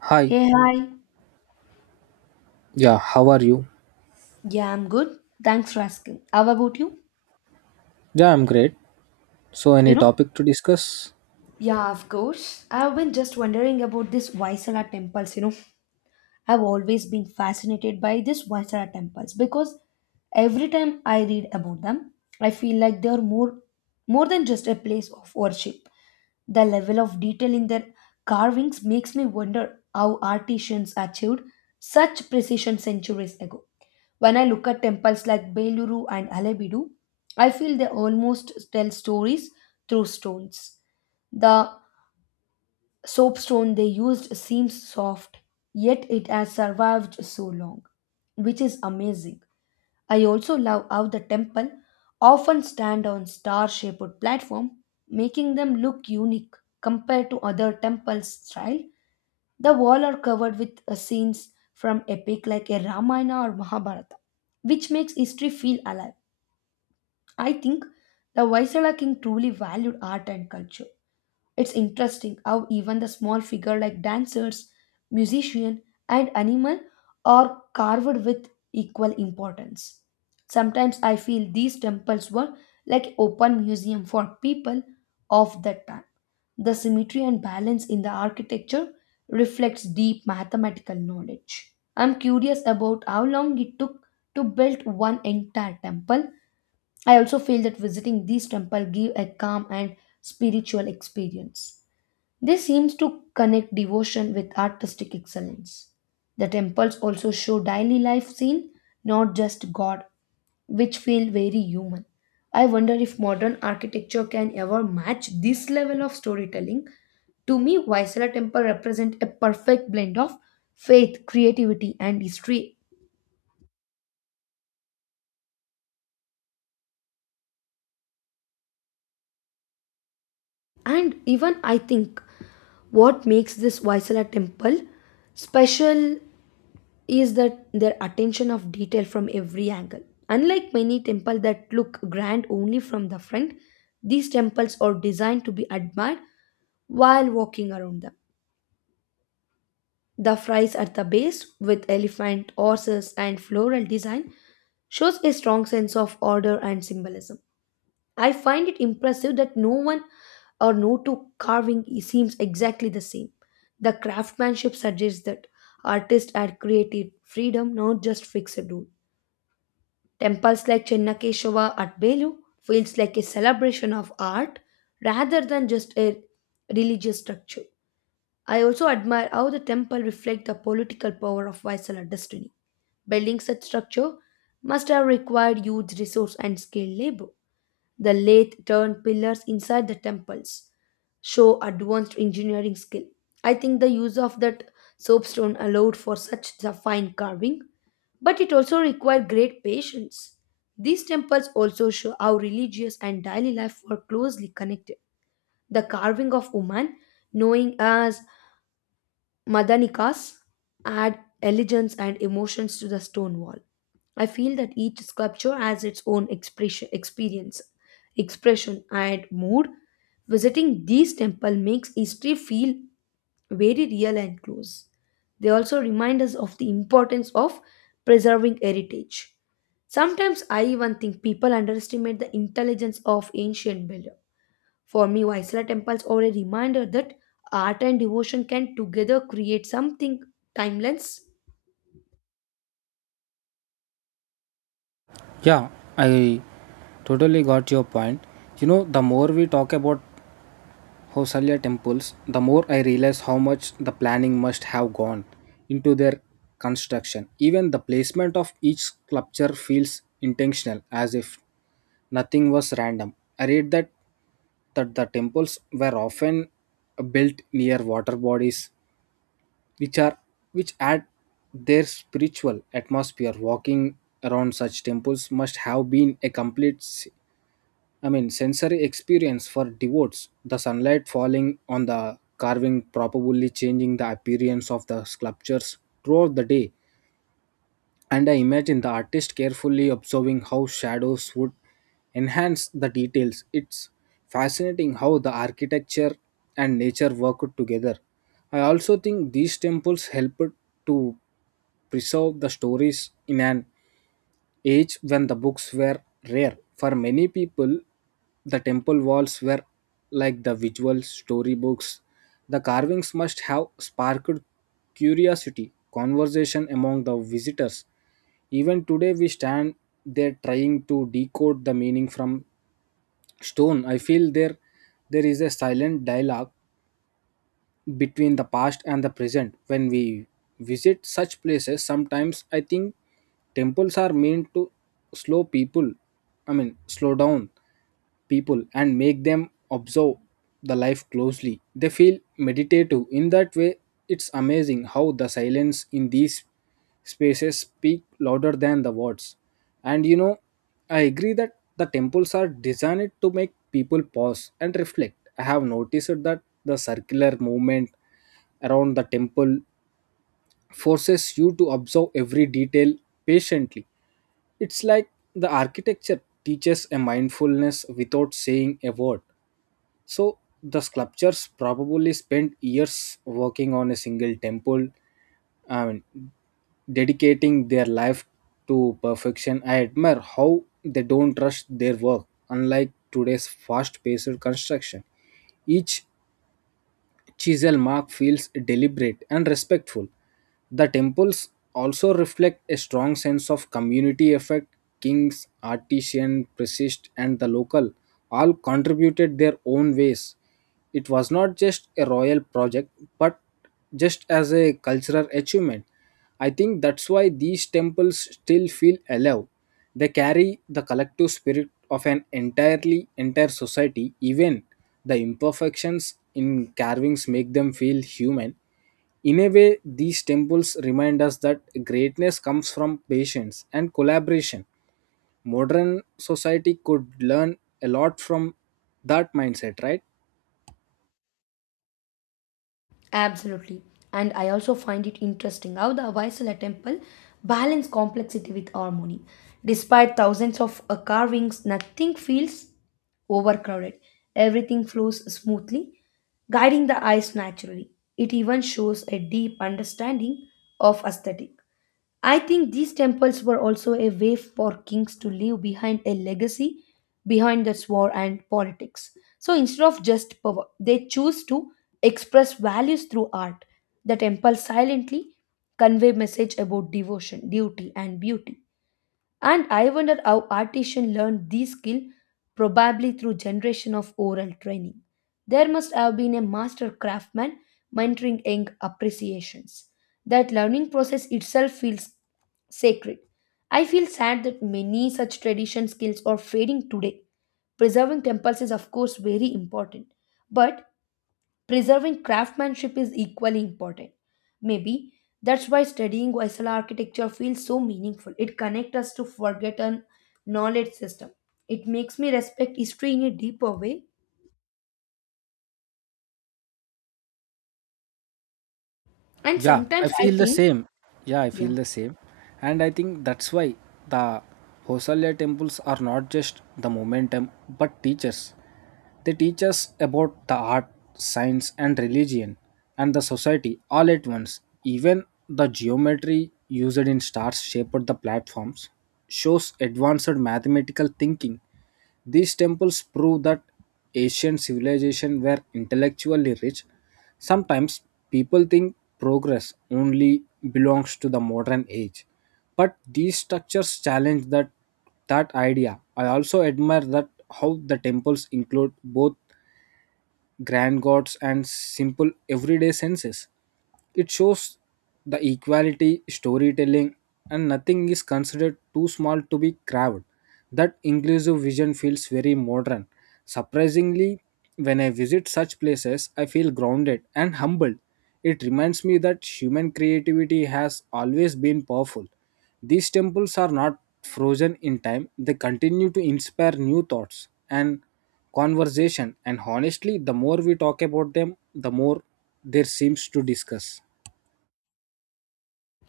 Hi, Hey, hi. yeah, how are you? Yeah, I'm good. Thanks for asking. How about you? Yeah, I'm great. So, You any know? topic to discuss? Yeah, of course. I've been just wondering about this Vaisala temples, you know. I've always been fascinated by these Vaisala temples because every time I read about them, I feel like they are more than just a place of worship. The level of detail in their carvings makes me wonder how artisans achieved such precision centuries ago. When I look at temples like Beluru and Alebidu, I feel they almost tell stories through stones. The soapstone they used seems soft, yet it has survived so long, which is amazing. I also love how the temple often stand on star-shaped platform, making them look unique compared to other temples' style. The walls are covered with scenes from epic like a Ramayana or Mahabharata, which makes history feel alive. I think the Vaisala king truly valued art and culture. It's interesting how even the small figure like dancers, musician, and animal are carved with equal importance. Sometimes I feel these temples were like open museum for people of that time. The symmetry and balance in the architecture reflects deep mathematical knowledge. I'm curious about how long it took to build one entire temple. I also feel that visiting these temples give a calm and spiritual experience. They seems to connect devotion with artistic excellence. The temples also show daily life scene, not just God, which feel very human. I wonder if modern architecture can ever match this level of storytelling. To me, Vaisala temple represent a perfect blend of faith, creativity, and history. And even I think what makes this Vaisala temple special is that their attention of detail from every angle. Unlike many temples that look grand only from the front, these temples are designed to be admired while walking around them. The frieze at the base, with elephant, horses, and floral design, shows a strong sense of order and symbolism. I find it impressive that no one or no two carving seems exactly the same. The craftsmanship suggests that artists had created freedom, not just fixed rule. Temples like Chennakeshava at Belu feels like a celebration of art rather than just a religious structure. I also admire how the temple reflect the political power of Vaisala destiny. Building such structure must have required huge resource and skilled labor. The lathe turned pillars inside the temples show advanced engineering skill. I think the use of that soapstone allowed for such a fine carving, but it also required great patience. These temples also show how religious and daily life were closely connected. The carving of woman, knowing as Madanikas add elegance and emotions to the stone wall. I feel that each sculpture has its own expression, experience, expression, and mood. Visiting these temples makes history feel very real and close. They also remind us of the importance of preserving heritage. Sometimes I even think people underestimate the intelligence of ancient builders. For me, Vaisala temples are a reminder that art and devotion can together create something timeless. Yeah, I totally got your point. You know, the more we talk about Hosalia temples, the more I realize how much the planning must have gone into their construction. Even the placement of each sculpture feels intentional, as if nothing was random. I read that the temples were often built near water bodies which are which add their spiritual atmosphere. Walking around such temples must have been a complete sensory experience for devotees. The sunlight falling on the carving probably changing the appearance of the sculptures throughout the day, and I imagine the artist carefully observing how shadows would enhance the details. It's fascinating how the architecture and nature work together. I also think these temples help to preserve the stories in an age when the books were rare. For many people, the temple walls were like the visual storybooks. The carvings must have sparked curiosity, conversation among the visitors. Even today, we stand there trying to decode the meaning from stone. I feel there is a silent dialogue between the past and the present when we visit such places. Sometimes I think temples are meant to slow people slow down people and make them observe the life closely. They feel meditative in that way. It's amazing how the silence in these spaces speak louder than the words. And you know, I agree that the temples are designed to make people pause and reflect. I have noticed that the circular movement around the temple forces you to observe every detail patiently. It's like the architecture teaches a mindfulness without saying a word. So the sculptors probably spent years working on a single temple, and dedicating their life to perfection. I admire how they don't rush their work, unlike today's fast-paced construction. Each chisel mark feels deliberate and respectful. The temples also reflect a strong sense of community effort. Kings, artisan, priest, and the local all contributed their own ways. It was not just a royal project, but just as a cultural achievement. I think that's why these temples still feel alive. They carry the collective spirit of an entire society. Even the imperfections in carvings make them feel human. In a way, these temples remind us that greatness comes from patience and collaboration. Modern society could learn a lot from that mindset, right? Absolutely. And I also find it interesting how the Vaisala temple balance complexity with harmony. Despite thousands of carvings, nothing feels overcrowded. Everything flows smoothly, guiding the eyes naturally. It even shows a deep understanding of aesthetic. I think these temples were also a way for kings to leave behind a legacy behind this war and politics. So instead of just power, they choose to express values through art. The temples silently convey message about devotion, duty, and beauty. And I wonder how artisans learned these skills, probably through generation of oral training. There must have been a master craftsman mentoring young appreciations. That learning process itself feels sacred. I feel sad that many such tradition skills are fading today. Preserving temples is, of course, very important, but preserving craftsmanship is equally important. Maybe that's why studying Hoysala architecture feels so meaningful. It connects us to forgotten knowledge system. It makes me respect history in a deeper way. And Yeah, I sometimes I feel the think, same. Yeah, I yeah. feel the same. And I think that's why the Hosalya temples are not just the momentum but teachers. They teach us about the art, science, and religion and the society all at once. Even the geometry used in stars shaped the platforms shows advanced mathematical thinking. These temples prove that ancient civilizations were intellectually rich. Sometimes people think progress only belongs to the modern age, but these structures challenge that idea. I also admire that how the temples include both grand gods and simple everyday senses. It shows the equality, storytelling, and nothing is considered too small to be craved. That inclusive vision feels very modern. Surprisingly, when I visit such places, I feel grounded and humbled. It reminds me that human creativity has always been powerful. These temples are not frozen in time, they continue to inspire new thoughts and conversation. And honestly, the more we talk about them, the more there seems to discuss.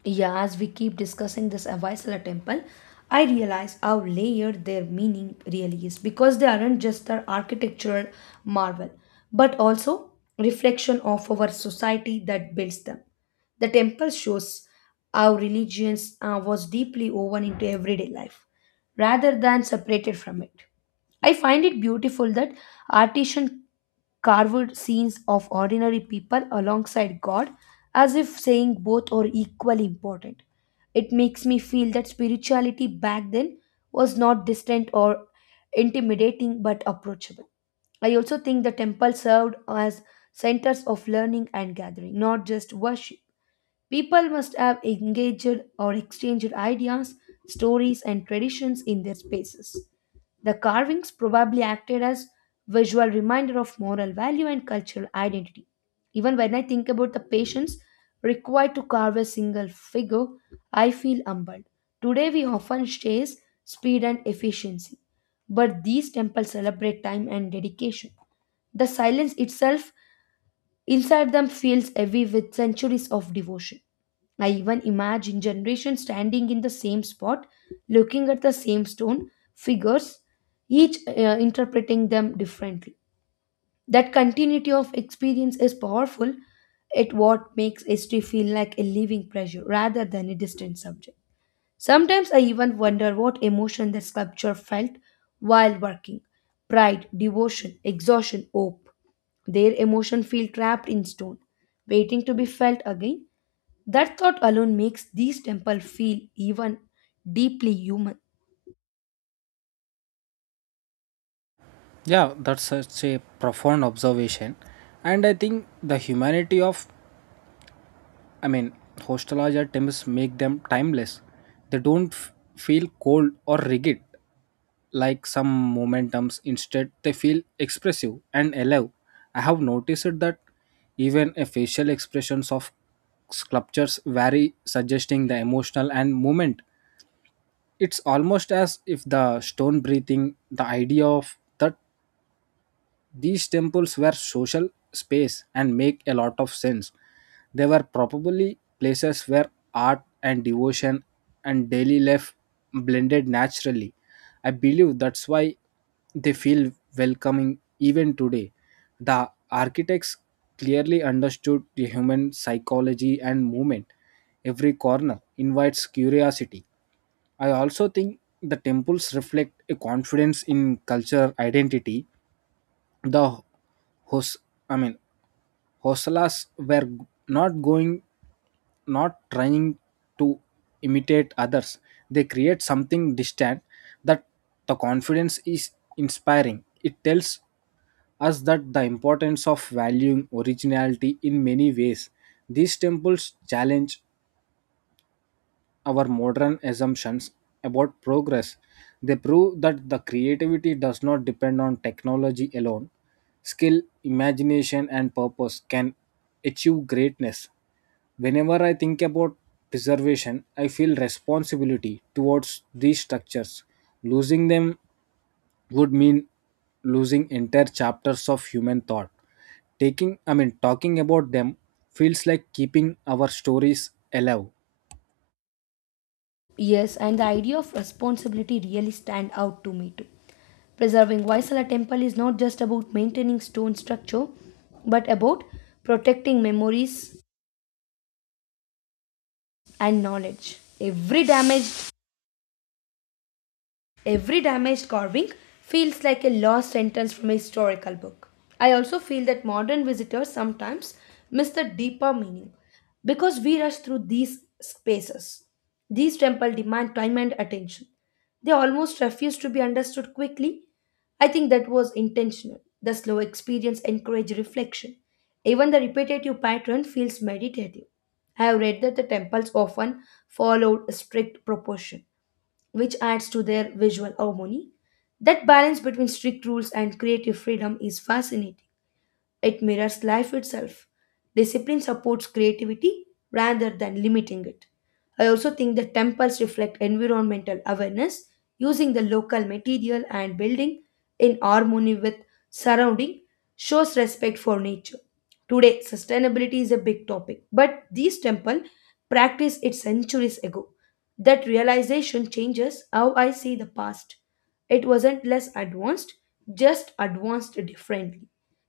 Yeah, as we keep discussing this Avaisala temple, I realize how layered their meaning really is because they aren't just their architectural marvel, but also reflection of our society that builds them. The temple shows how religion was deeply woven into everyday life rather than separated from it. I find it beautiful that artisan carved scenes of ordinary people alongside God as if saying both are equally important. It makes me feel that spirituality back then was not distant or intimidating but approachable. I also think the temple served as centers of learning and gathering, not just worship. People must have engaged or exchanged ideas, stories, and traditions in their spaces. The carvings probably acted as visual reminder of moral value and cultural identity. Even when I think about the patience required to carve a single figure, I feel humbled. Today we often chase speed and efficiency, but these temples celebrate time and dedication. The silence itself inside them feels heavy with centuries of devotion. I even imagine generations standing in the same spot, looking at the same stone figures, each interpreting them differently. That continuity of experience is powerful. It what makes history feel like a living treasure rather than a distant subject. Sometimes I even wonder what emotion the sculpture felt while working pride, devotion, exhaustion, hope. Their emotion feel trapped in stone, waiting to be felt again. That thought alone makes these temples feel even deeply human. Yeah, that's such a profound observation. And I think the humanity of I mean, nostalgia attempts make them timeless. They don't feel cold or rigid like some momentums. Instead, they feel expressive and alive. I have noticed that even a facial expressions of sculptures vary, suggesting the emotional and movement. It's almost as if the stone breathing, the idea of that these temples were social space and make a lot of sense. They were probably places where art and devotion and daily life blended naturally. I believe that's why they feel welcoming even today. The architects clearly understood the human psychology and movement. Every corner invites curiosity. I also think the temples reflect a confidence in culture identity. The hos i mean hosalas were not going not trying to imitate others. They create something distant. That the confidence is inspiring. It tells us that the importance of valuing originality. In many ways these temples challenge our modern assumptions about progress. They prove that the creativity does not depend on technology alone. Skill, imagination, and purpose can achieve greatness. Whenever I think about preservation, I feel responsibility towards these structures. Losing them would mean losing entire chapters of human thought. Talking about them feels like keeping our stories alive. Yes, and the idea of responsibility really stand out to me too. Preserving Vaisala temple is not just about maintaining stone structure, but about protecting memories and knowledge. Every damaged carving feels like a lost sentence from a historical book. I also feel that modern visitors sometimes miss the deeper meaning because we rush through these spaces. These temples demand time and attention. They almost refuse to be understood quickly. I think that was intentional. The slow experience encouraged reflection. Even the repetitive pattern feels meditative. I have read that the temples often followed strict proportion which adds to their visual harmony. That balance between strict rules and creative freedom is fascinating. It mirrors life itself. Discipline supports creativity rather than limiting it. I also think the temples reflect environmental awareness, using the local material and building in harmony with surrounding shows respect for nature. Today, sustainability is a big topic, but these temples practiced it centuries ago. That realization changes how I see the past. It wasn't less advanced, just advanced differently.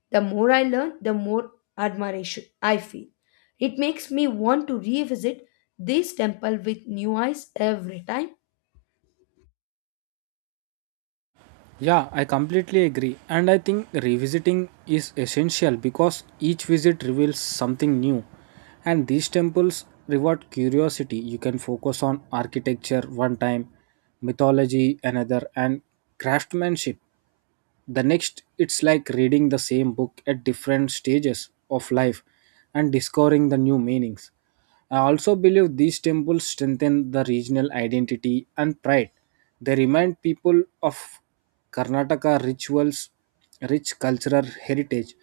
The more I learn, the more admiration I feel. It makes me want to revisit this temple with new eyes every time. Yeah, I completely agree. And I think revisiting is essential because each visit reveals something new. And these temples reward curiosity. You can focus on architecture one time, mythology another, and craftsmanship. The next, it's like reading the same book at different stages of life and discovering the new meanings. I also believe these temples strengthen the regional identity and pride. They remind people of Karnataka rituals, rich cultural heritage.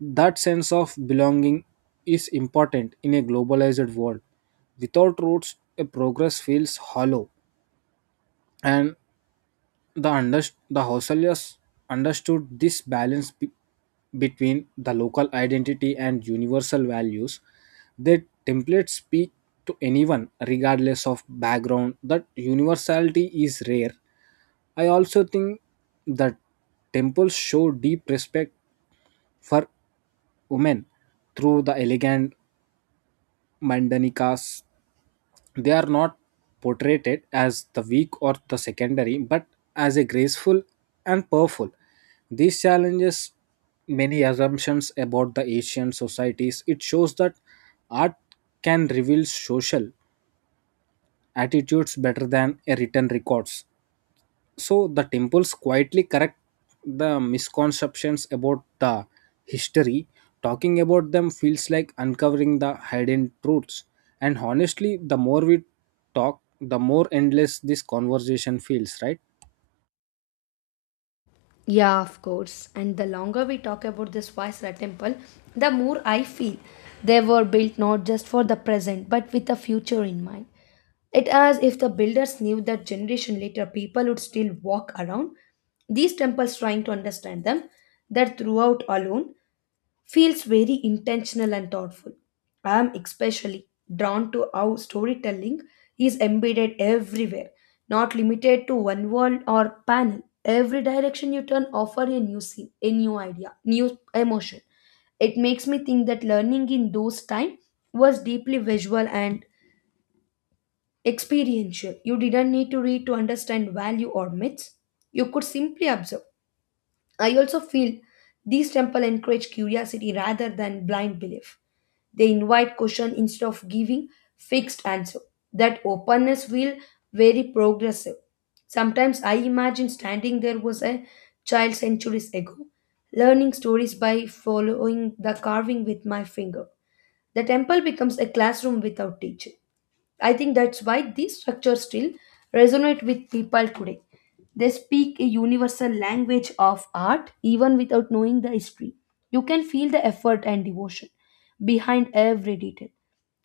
That sense of belonging is important in a globalized world. Without roots, a progress feels hollow. And the Hausalyas understood this balance between the local identity and universal values. Their templates speak to anyone, regardless of background. That universality is rare. I also think that temples show deep respect for women through the elegant Mandanikas. They are not portrayed as the weak or the secondary, but as a graceful and powerful. These challenges many assumptions about the Asian societies. It shows that art can reveal social attitudes better than a written records. So the temples quietly correct the misconceptions about the history. Talking about them feels like uncovering the hidden truths. And honestly, the more we talk, the more endless this conversation feels, right? Yeah, of course. And the longer we talk about this Vaisra temple, the more I feel they were built not just for the present but with the future in mind. It as if the builders knew that generation later people would still walk around these temples trying to understand them that throughout alone feels very intentional and thoughtful. I am especially drawn to how storytelling is embedded everywhere, not limited to one world or panel. Every direction you turn offer a new scene, a new idea, new emotion. It makes me think that learning in those time was deeply visual and experiential. You didn't need to read to understand value or myths. You could simply observe. I also feel these temples encourage curiosity rather than blind belief. They invite question instead of giving fixed answer. That openness feel very progressive. Sometimes I imagine standing there was a child centuries ago, learning stories by following the carving with my finger. The temple becomes a classroom without teacher. I think that's why these structures still resonate with people today. They speak a universal language of art even without knowing the history. You can feel the effort and devotion behind every detail.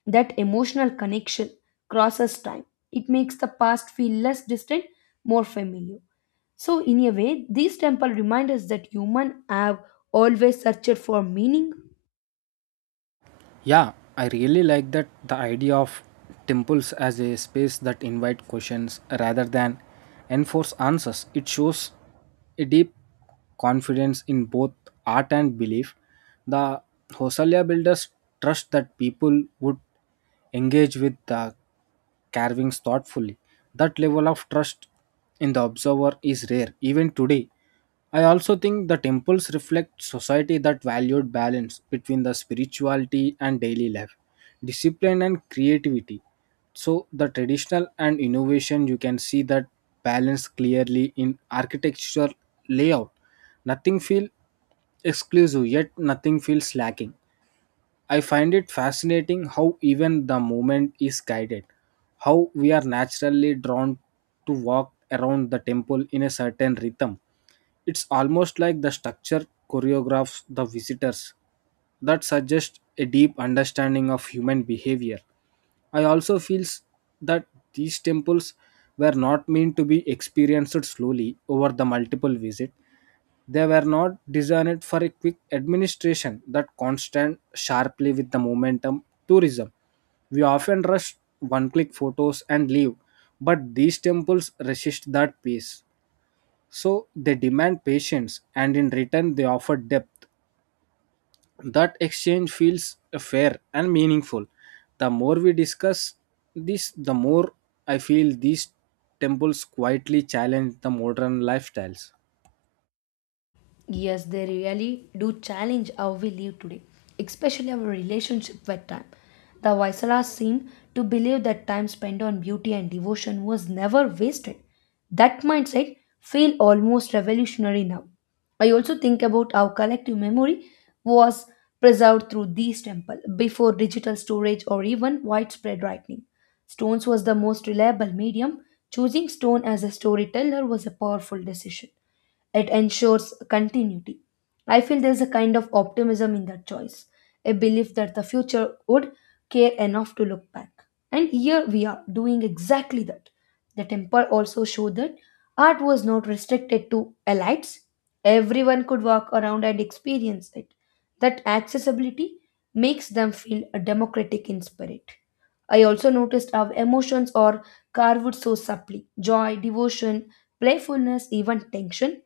That emotional connection crosses time. It makes the past feel less distant, more familiar. So, in a way, these temples remind us that humans have always searched for meaning. Yeah, I really like that the idea of temples as a space that invite questions rather than enforce answers. It shows a deep confidence in both art and belief. The Hosalia builders trust that people would engage with the carvings thoughtfully. That level of trust in the observer is rare even today. I also think the temples reflect society that valued balance between the spirituality and daily life, discipline and creativity. So the traditional and innovation, you can see that balance clearly in architectural layout. Nothing feel exclusive, yet nothing feels lacking. I find it fascinating how even the movement is guided, how we are naturally drawn to walk around the temple in a certain rhythm. It's almost like the structure choreographs the visitors. That suggests a deep understanding of human behavior. I also feel that these temples were not meant to be experienced slowly over the multiple visit. They were not designed for a quick administration that constant sharply with the momentum tourism. We often rush one click photos and leave, but these temples resist that pace. So they demand patience, and in return, they offer depth. That exchange feels fair and meaningful. The more we discuss this, the more I feel these temples quietly challenge the modern lifestyles. Yes, they really do challenge how we live today, especially our relationship with time. The Vaisalas seem to believe that time spent on beauty and devotion was never wasted. That mindset feels almost revolutionary now. I also think about how collective memory was preserved through these temples before digital storage or even widespread writing. Stones was the most reliable medium. Choosing stone as a storyteller was a powerful decision. It ensures continuity. I feel there's a kind of optimism in that choice, a belief that the future would care enough to look back. And here we are doing exactly that. The temple also showed that art was not restricted to elites, everyone could walk around and experience it. That accessibility makes them feel democratic in spirit. I also noticed how emotions are carved so subtly joy, devotion, playfulness, even tension.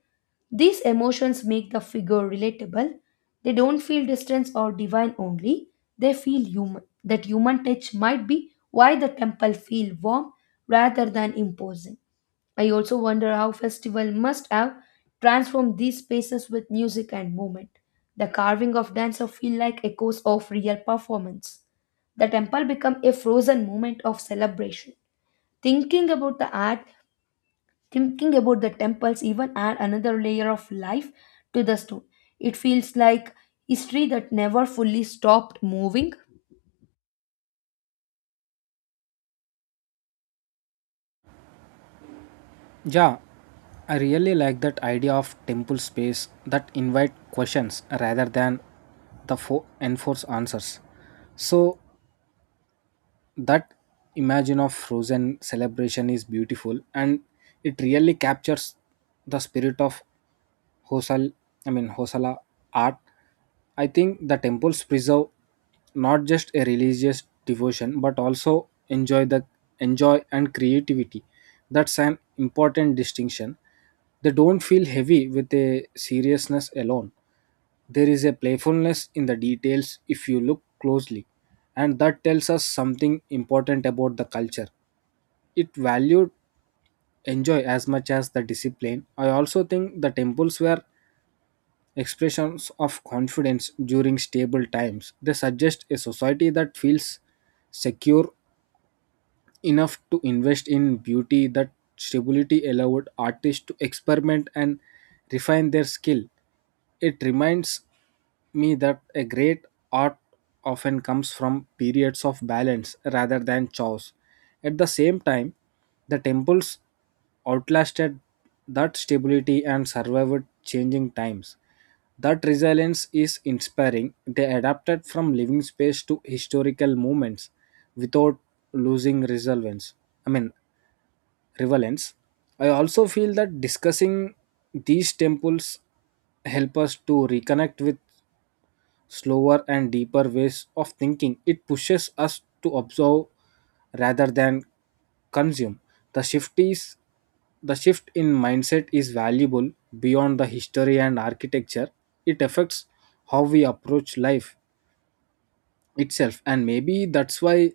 These emotions make the figure relatable. They don't feel distance or divine only, they feel human. That human touch might be why the temple feel warm rather than imposing. I also wonder how festival must have transformed these spaces with music and movement. The carving of dancer feel like echoes of real performance. The temple become a frozen moment of celebration. Thinking about the art Thinking about the temples even add another layer of life to the stone. It feels like history that never fully stopped moving. Yeah, I really like that idea of temple space that invite questions rather than enforce answers. So that imagine of frozen celebration is beautiful, and it really captures the spirit of Hosal Hosala art. I think the temples preserve not just a religious devotion but also enjoy and creativity. That's an important distinction. They don't feel heavy with a seriousness alone. There is a playfulness in the details if you look closely, and that tells us something important about the culture. It valued enjoy as much as the discipline. I also think the temples were expressions of confidence during stable times. They suggest a society that feels secure enough to invest in beauty, that stability allowed artists to experiment and refine their skill. It reminds me that a great art often comes from periods of balance rather than chaos. At the same time, the temples outlasted that stability and survived changing times. That resilience is inspiring. They adapted from living space to historical moments without losing relevance. I mean, relevance. I also feel that discussing these temples help us to reconnect with slower and deeper ways of thinking. It pushes us to observe rather than consume. The shift is the shift in mindset is valuable beyond the history and architecture. It affects how we approach life itself, and maybe that's why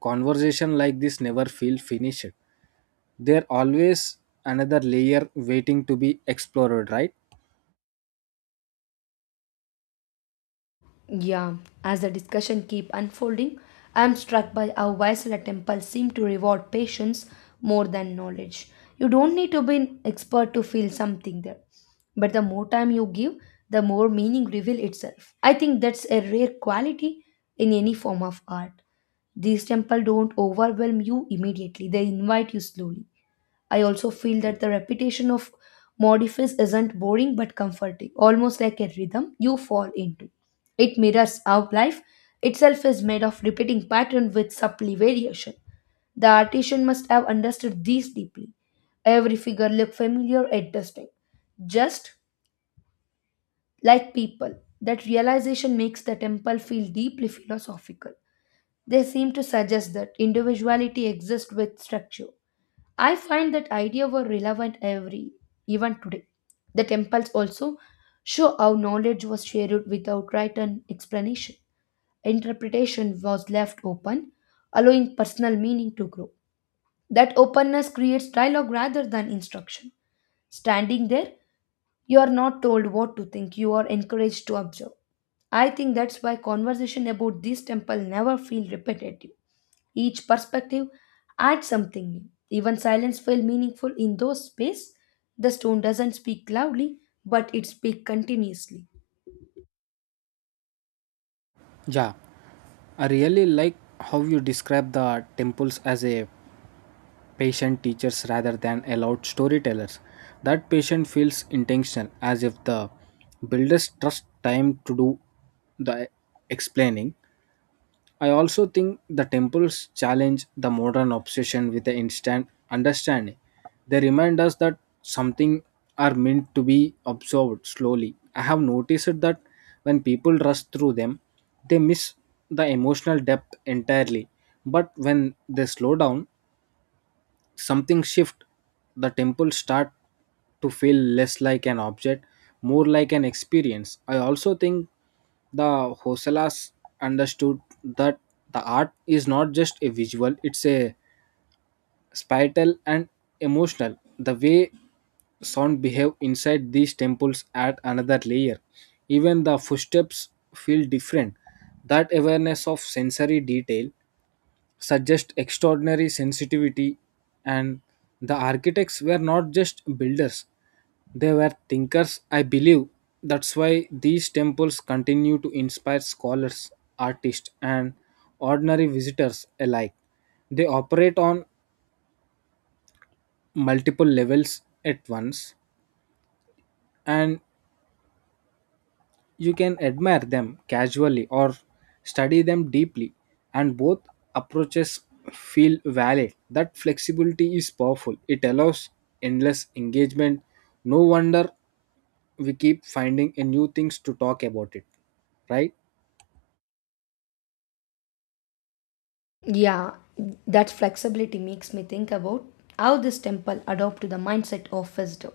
conversation like this never feel finished. There always another layer waiting to be explored, right? Yeah, as the discussion keep unfolding, I am struck by how Vaisala temple seem to reward patience more than knowledge. You don't need to be an expert to feel something there. But the more time you give, the more meaning reveal itself. I think that's a rare quality in any form of art. These temples don't overwhelm you immediately, they invite you slowly. I also feel that the repetition of modifies isn't boring but comforting, almost like a rhythm you fall into. It mirrors how life itself is made of repeating pattern with subtle variation. The artisan must have understood these deeply. Every figure looked familiar at distinct, just like people. That realization makes the temple feel deeply philosophical. They seem to suggest that individuality exists with structure. I find that idea were relevant every even today. The temples also show how knowledge was shared without written explanation. Interpretation was left open, allowing personal meaning to grow. That openness creates dialogue rather than instruction. Standing there, you are not told what to think, you are encouraged to observe. I think that's why conversation about this temple never feel repetitive. Each perspective adds something new. Even silence feel meaningful in those space. The stone doesn't speak loudly, but it speaks continuously. Yeah, I really like how you describe the temples as a patient teachers rather than allowed storytellers. That patient feels intentional, as if the builders trust time to do the explaining. I also think the temples challenge the modern obsession with the instant understanding. They remind us that something are meant to be absorbed slowly. I have noticed that when people rush through them, they miss the emotional depth entirely. But when they slow down, something shift. The temple start to feel less like an object, more like an experience. I also think the hosalas understood that the art is not just a visual, it's a spiritual and emotional. The way sound behave inside these temples add another layer. Even the footsteps feel different. That awareness of sensory detail suggest extraordinary sensitivity. And the architects were not just builders, they were thinkers. I believe that's why these temples continue to inspire scholars, artists, and ordinary visitors alike. They operate on multiple levels at once. And you can admire them casually or study them deeply, and both approaches feel valid. That flexibility is powerful, it allows endless engagement. No wonder we keep finding a new things to talk about it, right? Yeah, that flexibility makes me think about how this temple adopted the mindset of visitor.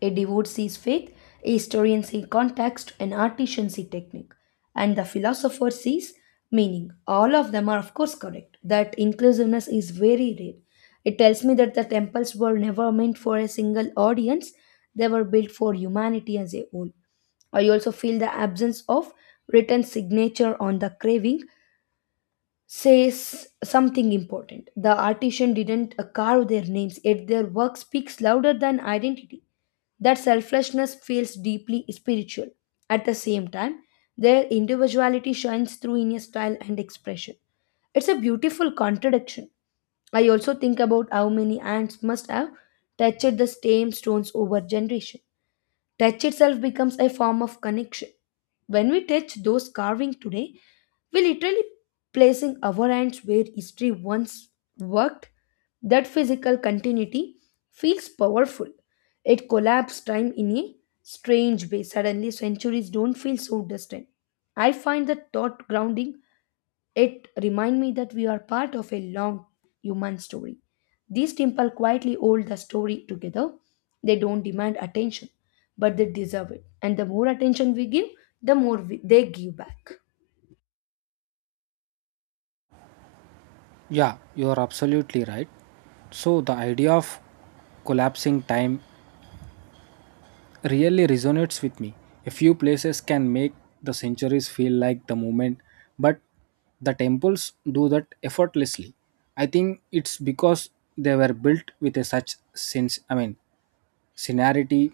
A devote sees faith, a historian sees context, an artisan sees technique, and the philosopher sees meaning. All of them are, of course, correct. That inclusiveness is very rare. It tells me that the temples were never meant for a single audience, they were built for humanity as a whole. I also feel the absence of written signature on the craving says something important. The artisan didn't carve their names, yet their work speaks louder than identity. That selflessness feels deeply spiritual. At the same time, their individuality shines through in a style and expression. It's a beautiful contradiction. I also think about how many ants must have touched the same stones over generation. Touch itself becomes a form of connection. When we touch those carving today, we literally placing our hands where history once worked. That physical continuity feels powerful. It collapses time in a strange way. Suddenly, centuries don't feel so distant. I find the thought grounding it reminds me that we are part of a long human story. These temple quietly hold the story together. They don't demand attention, but they deserve it. And the more attention we give, the more we, they give back. Yeah, you are absolutely right. So, the idea of collapsing time really resonates with me. A few places can make the centuries feel like the moment, but the temples do that effortlessly. I think it's because they were built with a such sense I mean sincerity.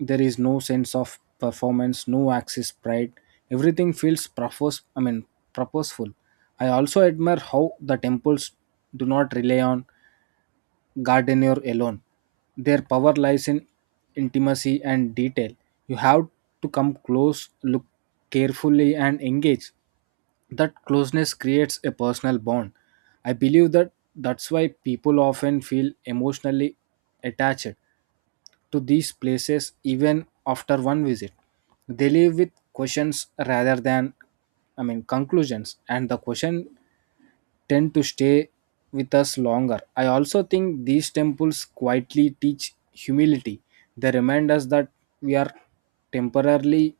There is no sense of performance, no axis pride. Everything feels purposeful. I also admire how the temples do not rely on gardener alone. Their power lies in intimacy and detail. You have to come close, look carefully, and engage. That closeness creates a personal bond. I believe that's why people often feel emotionally attached to these places even after one visit. They leave with questions rather than, I mean, conclusions, and the question tend to stay with us longer. I also think these temples quietly teach humility. They remind us that we are temporarily,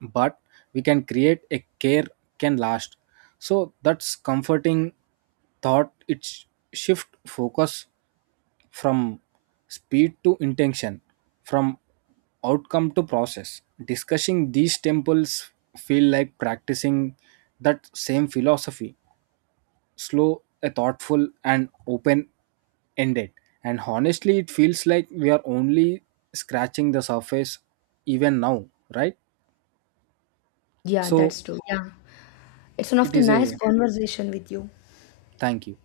but we can create a care can last. So that's comforting thought. It shift focus from speed to intention, from outcome to process. Discussing these temples feel like practicing that same philosophy, slow, a thoughtful, and open ended. And honestly, it feels like we are only scratching the surface even now, right? Yeah, So that's true. Yeah. It's one of it the is nice a conversation with you. thank you.